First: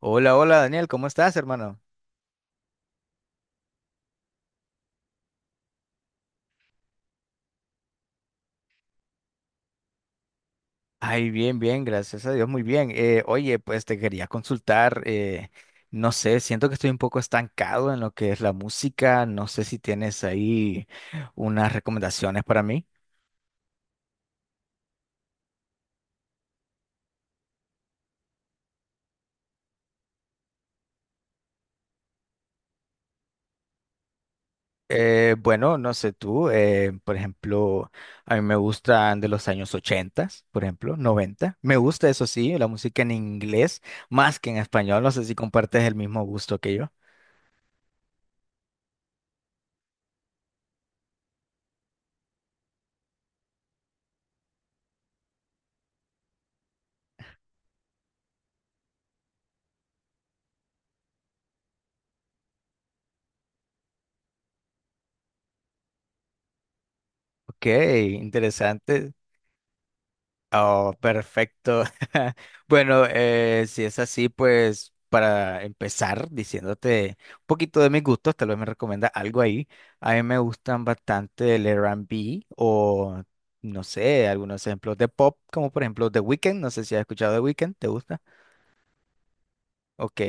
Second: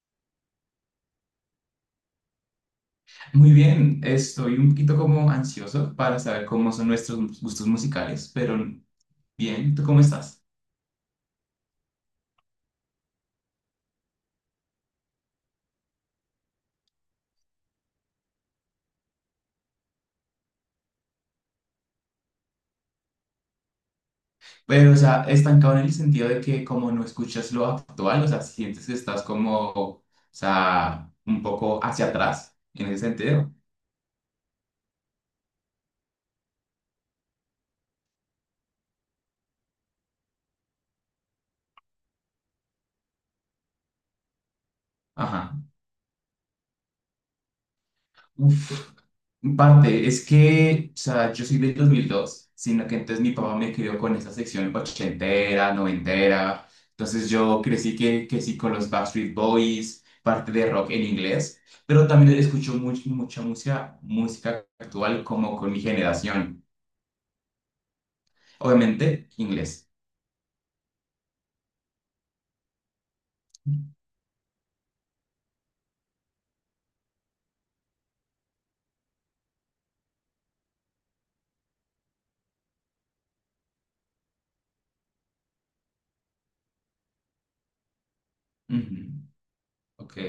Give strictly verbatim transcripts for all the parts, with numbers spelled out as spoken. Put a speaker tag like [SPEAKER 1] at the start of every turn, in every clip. [SPEAKER 1] Hola, hola Daniel, ¿cómo estás, hermano?
[SPEAKER 2] Muy bien, estoy un poquito como ansioso para saber cómo son nuestros gustos musicales, pero bien, ¿tú cómo estás?
[SPEAKER 1] Ay, bien, bien, gracias a Dios, muy bien. Eh, oye, pues te quería consultar, eh, no sé, siento que estoy un poco estancado en lo que es la música, no sé si tienes ahí unas recomendaciones para mí.
[SPEAKER 2] Pero, o sea, estancado en el sentido de que como no escuchas lo actual, o sea, sientes que estás como, o sea, un poco hacia atrás en ese sentido.
[SPEAKER 1] Eh, bueno, no sé tú, eh, por ejemplo, a mí me gustan de los años ochenta, por ejemplo, noventa. Me gusta, eso sí, la música en inglés más que en español, no sé si
[SPEAKER 2] Ajá.
[SPEAKER 1] compartes el mismo gusto que yo.
[SPEAKER 2] Uf, en parte, es que, o sea, yo soy del dos mil dos, sino que entonces mi papá me crió con esa sección ochentera, noventera, entonces yo crecí que, que sí con los Backstreet Boys, parte de rock en inglés, pero también escucho much- mucha música, música actual como con mi generación,
[SPEAKER 1] Ok, interesante.
[SPEAKER 2] obviamente inglés.
[SPEAKER 1] Oh, perfecto. Bueno, eh, si es así, pues para empezar diciéndote un poquito de mis gustos, tal vez me recomienda algo ahí. A mí me gustan bastante el R B o, no sé, algunos ejemplos de pop, como por ejemplo The Weeknd. No sé si has escuchado The Weeknd, ¿te gusta?
[SPEAKER 2] Ujú. Ok,
[SPEAKER 1] Ok,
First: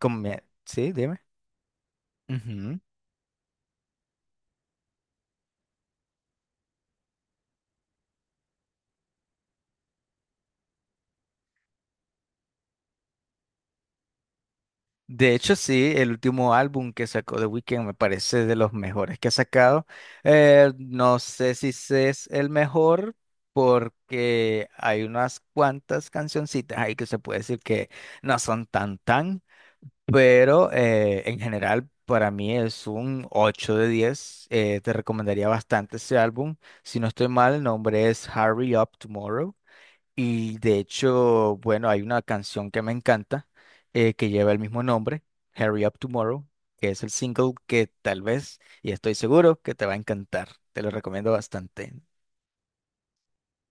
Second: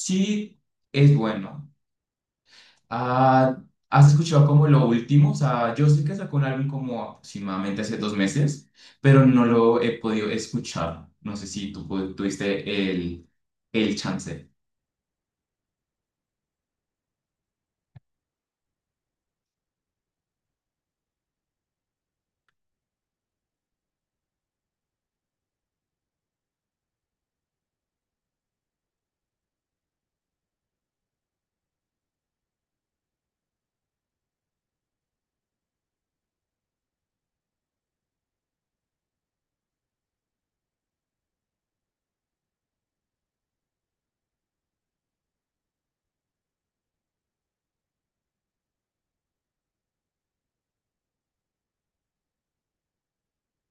[SPEAKER 1] como me- sí,
[SPEAKER 2] es
[SPEAKER 1] dime.
[SPEAKER 2] bueno.
[SPEAKER 1] Ujú.
[SPEAKER 2] Ah, ¿has escuchado como lo último? O sea, yo sé que sacó un álbum como aproximadamente hace dos meses, pero no lo he podido escuchar. No sé si tú pu- tuviste el, el chance.
[SPEAKER 1] De hecho, sí, el último álbum que sacó The Weeknd me parece de los mejores que ha sacado. Eh, no sé si ese es el mejor porque hay unas cuantas cancioncitas ahí que se puede decir que no son tan tan, pero eh, en general para mí es un ocho de diez. Eh, te recomendaría bastante ese álbum. Si no estoy mal, el nombre es Hurry Up Tomorrow. Y de hecho, bueno, hay una canción que me encanta eh, que lleva el mismo nombre, Hurry Up Tomorrow, que es el single que tal vez, y estoy seguro que te va a encantar. Te lo recomiendo bastante.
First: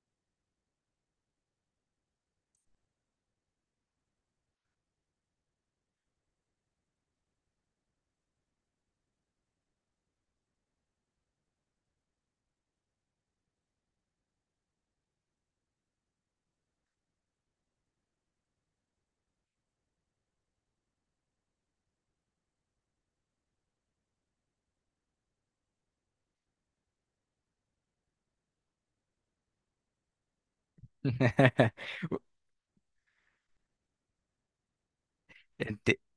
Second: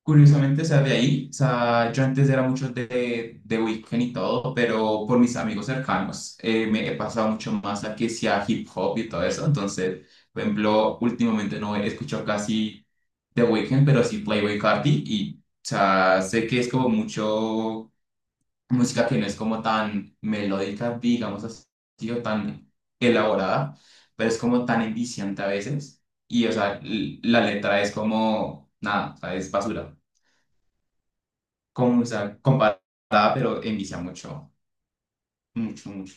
[SPEAKER 2] Curiosamente, o sea, de ahí, o sea, yo antes era mucho de, de Weeknd y todo, pero por mis amigos cercanos eh, me he pasado mucho más a que sea hip hop y todo eso. Entonces, por ejemplo, últimamente no he escuchado casi The Weeknd, pero sí Playboi Carti y, o sea, sé que es como mucho música que no es como tan melódica, digamos así, o tan elaborada, pero es como tan enviciante a veces. Y, o sea, l- la letra es como, nada, o sea, es basura. Como, o sea, comparada, pero envicia mucho, mucho,
[SPEAKER 1] Enti-
[SPEAKER 2] mucho.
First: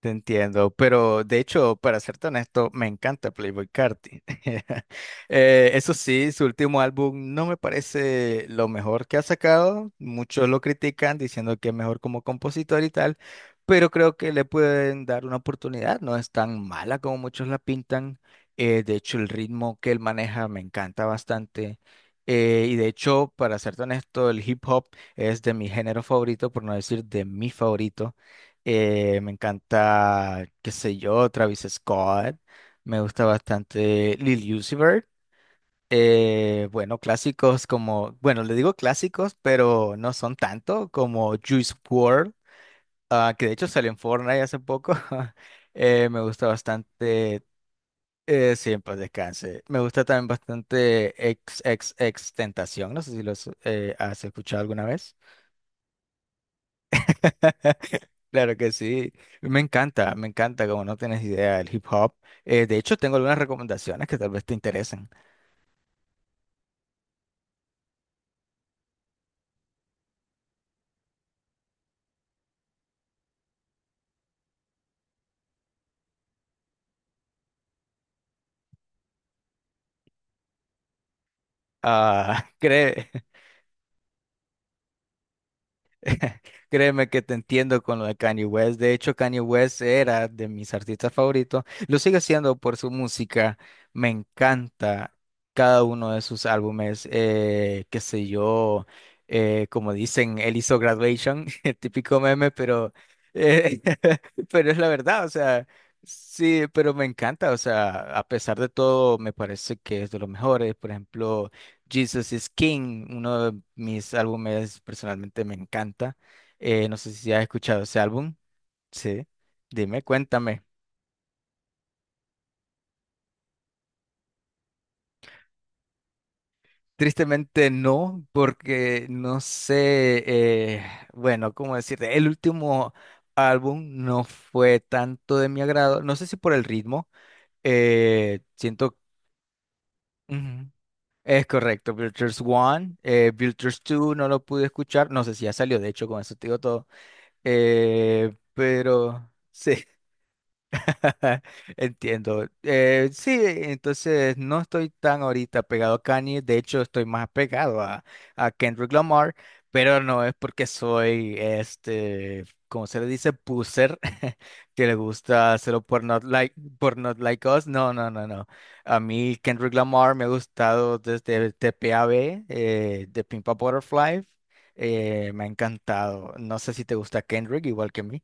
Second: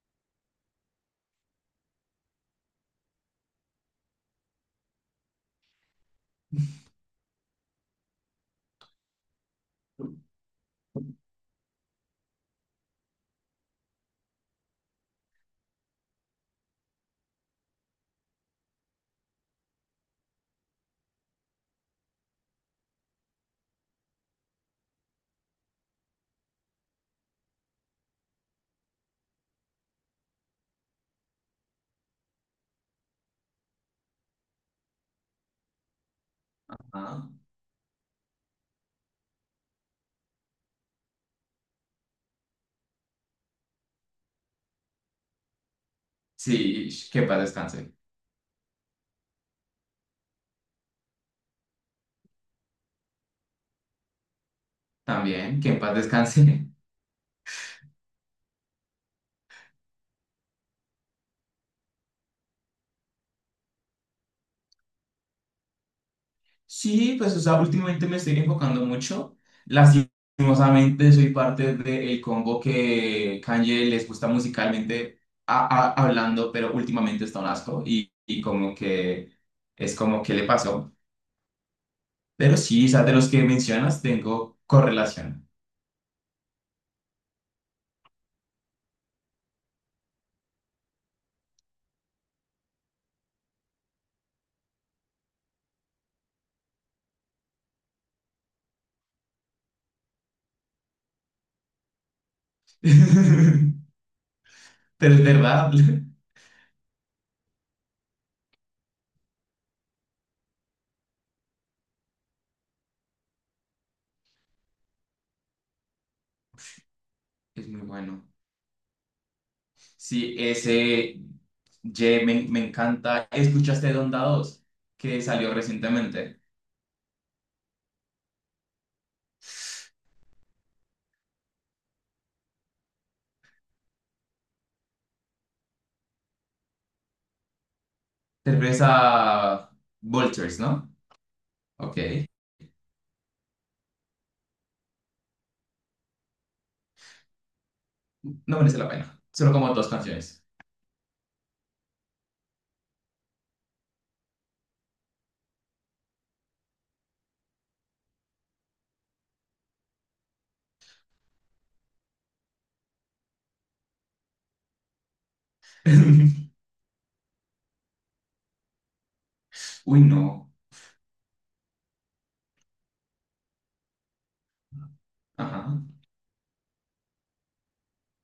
[SPEAKER 1] Te entiendo, pero de hecho, para serte honesto, me encanta Playboy Carti. Eh, eso sí, su último álbum no me parece lo mejor que ha sacado. Muchos lo critican diciendo que es mejor como compositor y tal, pero creo que le pueden dar una oportunidad. No es tan mala como muchos la pintan. Eh, de hecho, el ritmo que él maneja me encanta bastante. Eh, y de hecho, para serte honesto, el hip hop es de mi género favorito, por no decir de mi favorito. Eh, me encanta, qué sé yo, Travis Scott. Me gusta bastante Lil Uzi Vert. Eh, bueno,
[SPEAKER 2] Ah,
[SPEAKER 1] clásicos como, bueno, le digo clásicos, pero no son tanto como Juice world, ah, que de hecho salió en Fortnite hace poco. Eh, me gusta
[SPEAKER 2] sí, que en paz
[SPEAKER 1] bastante,
[SPEAKER 2] descanse.
[SPEAKER 1] eh, siempre descanse. Me gusta también bastante ex Tentación. No sé si los eh, has escuchado alguna vez.
[SPEAKER 2] También, que en paz descanse.
[SPEAKER 1] Claro que sí, me encanta, me encanta, como no tienes idea del hip hop. Eh, de hecho, tengo algunas recomendaciones que tal vez te interesen.
[SPEAKER 2] Sí, pues, o sea, últimamente me estoy enfocando mucho. Lastimosamente soy parte del combo que Kanye les gusta musicalmente a- a- hablando, pero últimamente está un asco y, y como que es como que le pasó.
[SPEAKER 1] Ah,
[SPEAKER 2] Pero sí, o sea,
[SPEAKER 1] cree.
[SPEAKER 2] de los que mencionas tengo correlación.
[SPEAKER 1] Créeme que te entiendo con lo de Kanye West. De hecho, Kanye West era de mis artistas favoritos. Lo sigue siendo por su música. Me encanta cada uno de sus álbumes. Eh, qué sé yo, eh, como dicen, él hizo Graduation, el típico meme, pero, eh, pero es la
[SPEAKER 2] Pero
[SPEAKER 1] verdad.
[SPEAKER 2] es
[SPEAKER 1] O sea,
[SPEAKER 2] verdad.
[SPEAKER 1] sí, pero me encanta. O sea, a pesar de todo, me parece que es de los mejores. Por ejemplo. Jesus is King, uno de mis álbumes personalmente me encanta. Eh, no sé si has
[SPEAKER 2] Es muy
[SPEAKER 1] escuchado ese
[SPEAKER 2] bueno.
[SPEAKER 1] álbum. Sí, dime,
[SPEAKER 2] Sí,
[SPEAKER 1] cuéntame.
[SPEAKER 2] ese Ye me, me encanta. ¿Escuchaste Donda dos, que salió recientemente?
[SPEAKER 1] Tristemente no, porque no sé, eh, bueno, cómo decirte, el último álbum no fue tanto de mi agrado, no sé si por el ritmo, eh,
[SPEAKER 2] Te refieres
[SPEAKER 1] siento,
[SPEAKER 2] a Vultures,
[SPEAKER 1] ujú,
[SPEAKER 2] ¿no?
[SPEAKER 1] es correcto,
[SPEAKER 2] Ok.
[SPEAKER 1] Builders One, eh, Builders dos no lo pude escuchar, no sé si ya salió, de hecho, con eso te digo todo, eh,
[SPEAKER 2] No merece la pena.
[SPEAKER 1] pero
[SPEAKER 2] Solo como
[SPEAKER 1] sí.
[SPEAKER 2] dos canciones.
[SPEAKER 1] Entiendo. Eh, sí, entonces no estoy tan ahorita pegado a Kanye, de hecho estoy más pegado a, a Kendrick Lamar, pero no es porque soy, este, como se le dice, puser, que le gusta hacerlo por Not Like, por Not Like Us. No, no, no, no. A mí Kendrick
[SPEAKER 2] Uy,
[SPEAKER 1] Lamar me ha
[SPEAKER 2] no.
[SPEAKER 1] gustado desde T P A B, eh, de Pimp a Butterfly, eh, me ha
[SPEAKER 2] Ajá.
[SPEAKER 1] encantado. No sé si te gusta Kendrick igual que a mí.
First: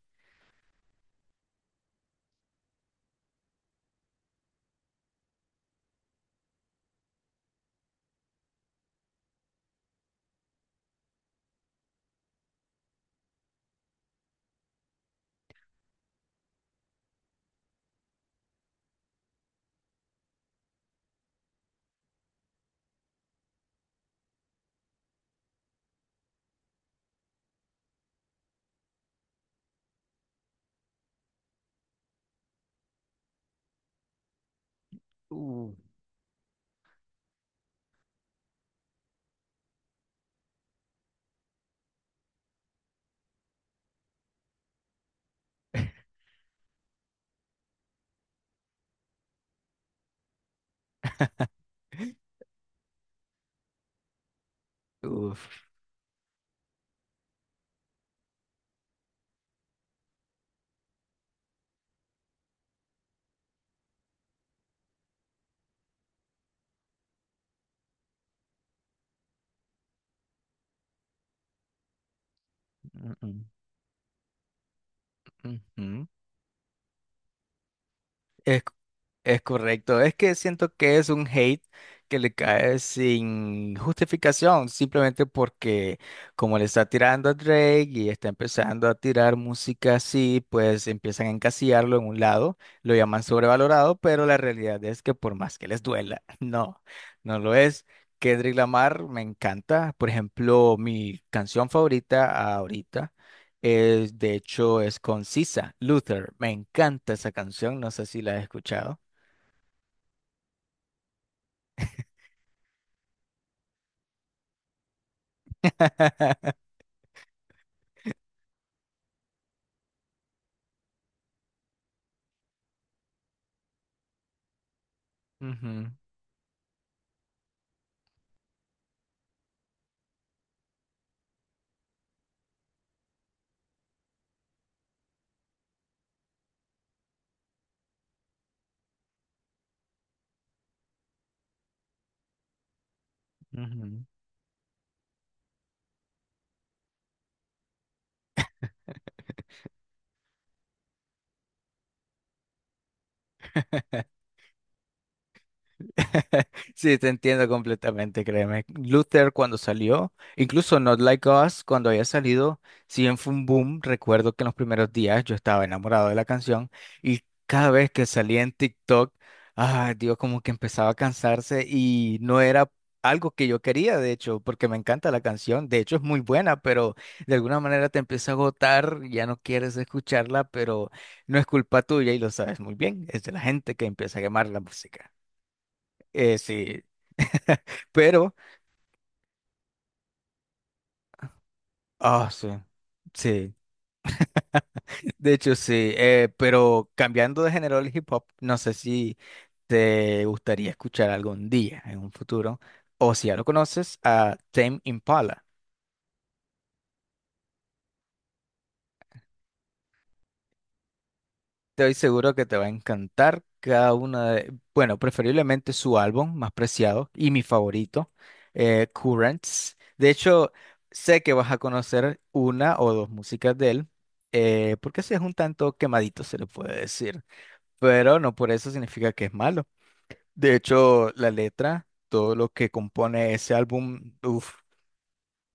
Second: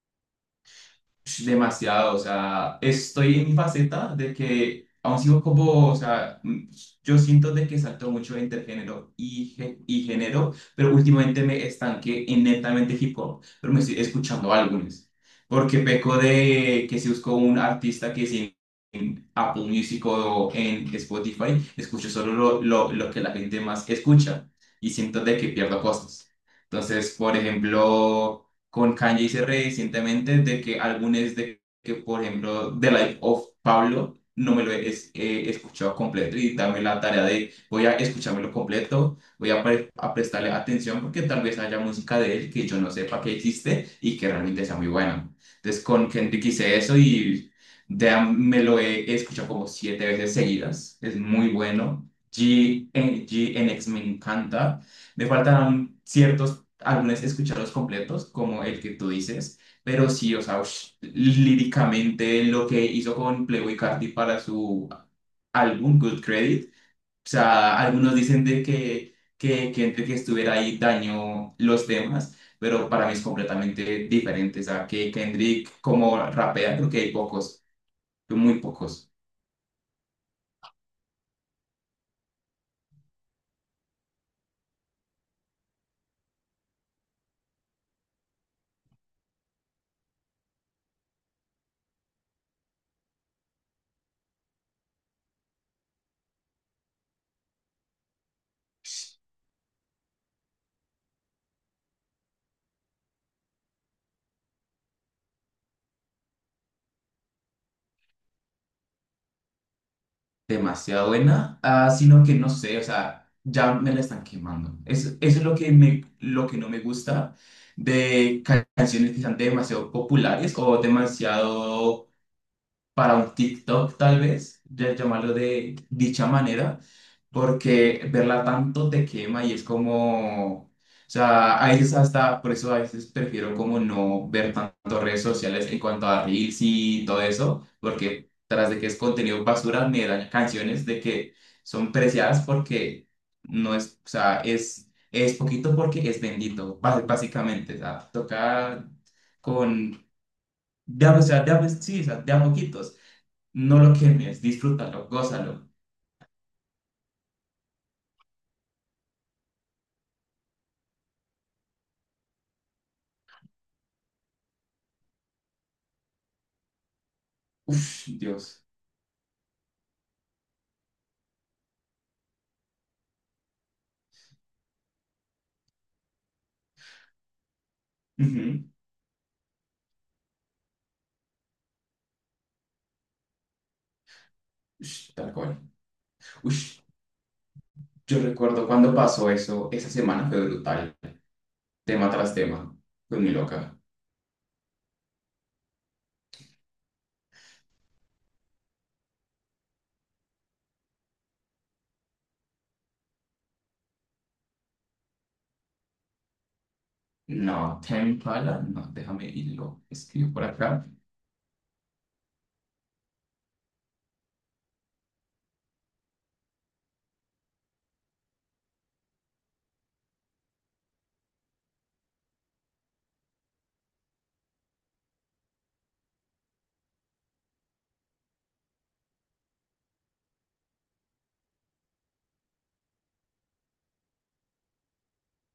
[SPEAKER 2] Ush, demasiado, o sea, estoy en mi faceta de que aún sigo como, o sea, mm, yo siento de que salto mucho entre género y, gé- y género, pero últimamente me estanqué en netamente hip hop, pero me estoy escuchando álbumes, porque peco de que si busco un artista que si en Apple Music o en Spotify, escucho solo lo, lo, lo que la gente más escucha y siento de que pierdo cosas. Entonces, por ejemplo, con Kanye hice recientemente de que álbumes de que, por ejemplo, The Life of Pablo, no me lo he es- he
[SPEAKER 1] Uh,
[SPEAKER 2] escuchado completo y dame la tarea de voy a escuchármelo completo, voy a, pre- a prestarle atención porque tal vez haya música de él que yo no sepa que existe y que realmente sea muy buena. Entonces con Kendrick hice eso y de- me lo he escuchado como siete veces seguidas, es muy bueno. G, N, X me encanta. Me
[SPEAKER 1] Uf.
[SPEAKER 2] faltan ciertos álbumes, escucharlos completos, como el que tú dices, pero sí, o sea, ush, líricamente lo que hizo con Playboy Carti para su álbum Good Credit, o sea, algunos dicen de que, que, que entre que estuviera ahí dañó los temas, pero para mí
[SPEAKER 1] Mm,
[SPEAKER 2] es
[SPEAKER 1] mm.
[SPEAKER 2] completamente diferente, o sea, que Kendrick
[SPEAKER 1] Ujú.
[SPEAKER 2] como rapea, creo que hay pocos, muy
[SPEAKER 1] Es,
[SPEAKER 2] pocos.
[SPEAKER 1] es correcto. Es que siento que es un hate que le cae sin justificación, simplemente porque como le está tirando a Drake y está empezando a tirar música así, pues empiezan a encasillarlo en un lado, lo llaman sobrevalorado, pero la realidad es que por más que les duela, no, no lo es. Kendrick Lamar me encanta. Por ejemplo, mi canción favorita ahorita. Es, de hecho, es concisa. Luther, me encanta esa canción, no sé si la has escuchado.
[SPEAKER 2] Demasiado buena, ah, sino que no sé, o sea, ya me la están quemando. Es, eso es lo que, me, lo que no me gusta de ca- canciones que sean demasiado populares o demasiado para un TikTok tal vez, ya llamarlo de
[SPEAKER 1] Ujú,
[SPEAKER 2] dicha manera, porque verla tanto te quema y es como, o sea, a veces hasta, por eso a veces prefiero como no ver tanto redes sociales en cuanto a reels y todo eso, porque tras de que es contenido basura, me dan canciones de que son preciadas porque no es,
[SPEAKER 1] ujú.
[SPEAKER 2] o sea, es, es poquito porque es bendito, bá- básicamente, o sea, toca con... De, a- o sea, de, a- sí, o sea, de a moquitos. No lo quemes, disfrútalo, gózalo.
[SPEAKER 1] Sí, te entiendo completamente, créeme. Luther cuando salió, incluso Not Like Us cuando había salido, si bien fue un boom, recuerdo que en los primeros días yo estaba enamorado de la canción y cada vez
[SPEAKER 2] Uf,
[SPEAKER 1] que salía en
[SPEAKER 2] Dios.
[SPEAKER 1] TikTok, ah, Dios, como que empezaba a cansarse y no era algo que yo quería, de hecho, porque me encanta la canción, de hecho es muy buena, pero de alguna manera te empieza a
[SPEAKER 2] Ujú.
[SPEAKER 1] agotar, ya no quieres escucharla, pero no es culpa tuya y lo sabes muy bien, es de la gente que empieza a quemar la música.
[SPEAKER 2] Ush, tal cual.
[SPEAKER 1] Eh,
[SPEAKER 2] Ush,
[SPEAKER 1] sí,
[SPEAKER 2] yo
[SPEAKER 1] pero,
[SPEAKER 2] recuerdo cuando pasó eso, esa semana fue brutal. Tema
[SPEAKER 1] ah,
[SPEAKER 2] tras
[SPEAKER 1] sí,
[SPEAKER 2] tema, con mi
[SPEAKER 1] sí,
[SPEAKER 2] loca.
[SPEAKER 1] de hecho sí, eh, pero cambiando de género al hip hop, no sé si te gustaría escuchar algún día en un futuro, o si ya lo conoces, a Tame Impala.
[SPEAKER 2] No, Tame Impala, no, déjame irlo. Escribo por acá.
[SPEAKER 1] Estoy seguro que te va a encantar cada una de, bueno, preferiblemente su álbum más preciado y mi favorito, eh, Currents. De hecho, sé que vas a conocer una o dos músicas de él, eh, porque ese es un tanto quemadito, se le puede decir. Pero no por eso significa que es malo. De hecho, la letra, todo lo que compone ese álbum, uf,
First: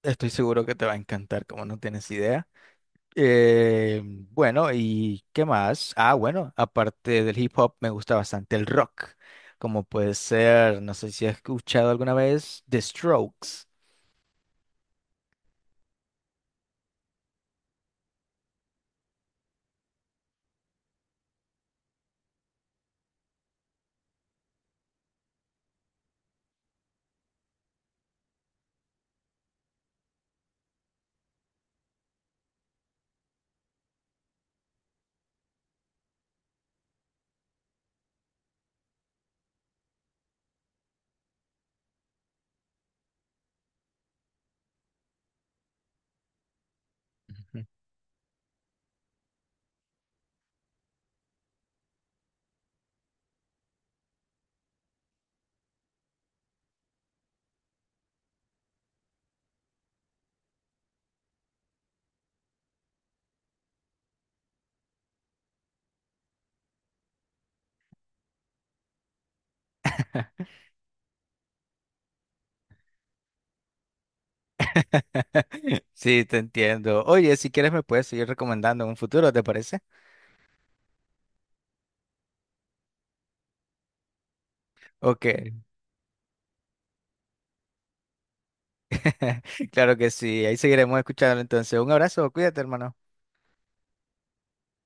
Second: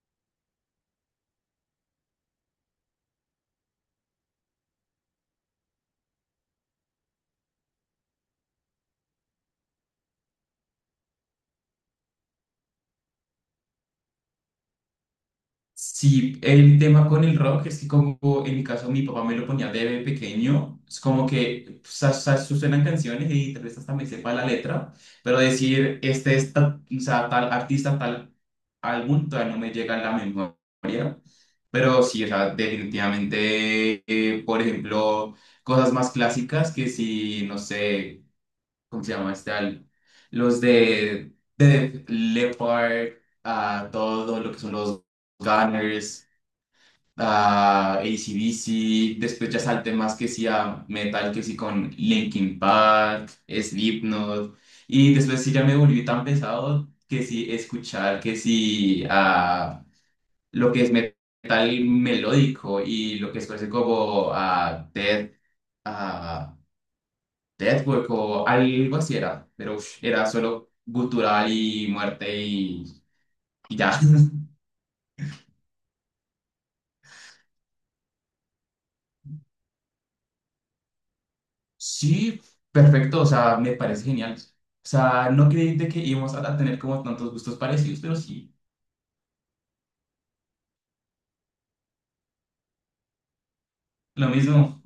[SPEAKER 1] estoy seguro que te va a encantar, como no tienes idea. Eh, bueno, ¿y qué más? Ah, bueno, aparte del hip hop, me gusta bastante el rock, como puede ser, no sé si has escuchado alguna vez, The Strokes.
[SPEAKER 2] Sí, el tema con el rock es que como en mi caso mi papá me lo ponía de pequeño, es como que sa- sa- suenan canciones y tal vez hasta me sepa la letra, pero decir este es ta- o sea, tal artista, tal álbum, todavía no me llega a la memoria, pero sí, o sea, definitivamente, eh, por ejemplo, cosas más clásicas que si, no sé, ¿cómo se llama este álbum? Los de, de Leopard Leppard, a todo lo que son los Gunners,
[SPEAKER 1] Ujú.
[SPEAKER 2] ah, a AC/D C, después ya salté más que sí a metal, que sí con Linkin Park, Slipknot, y después sí ya me volví tan pesado que sí escuchar, que sí a lo que es metal melódico y lo que es parece como a Death, ah, Deathwork o algo así era, pero ush, era solo gutural y muerte y, y ya.
[SPEAKER 1] Sí, te entiendo. Oye, si quieres me puedes seguir recomendando en un futuro, ¿te parece?
[SPEAKER 2] Sí, perfecto, o sea, me parece genial. O
[SPEAKER 1] Ok.
[SPEAKER 2] sea, no creí de que íbamos a a tener como tantos gustos parecidos, pero sí,
[SPEAKER 1] Claro que sí, ahí seguiremos escuchando entonces. Un abrazo, cuídate, hermano.
[SPEAKER 2] lo mismo.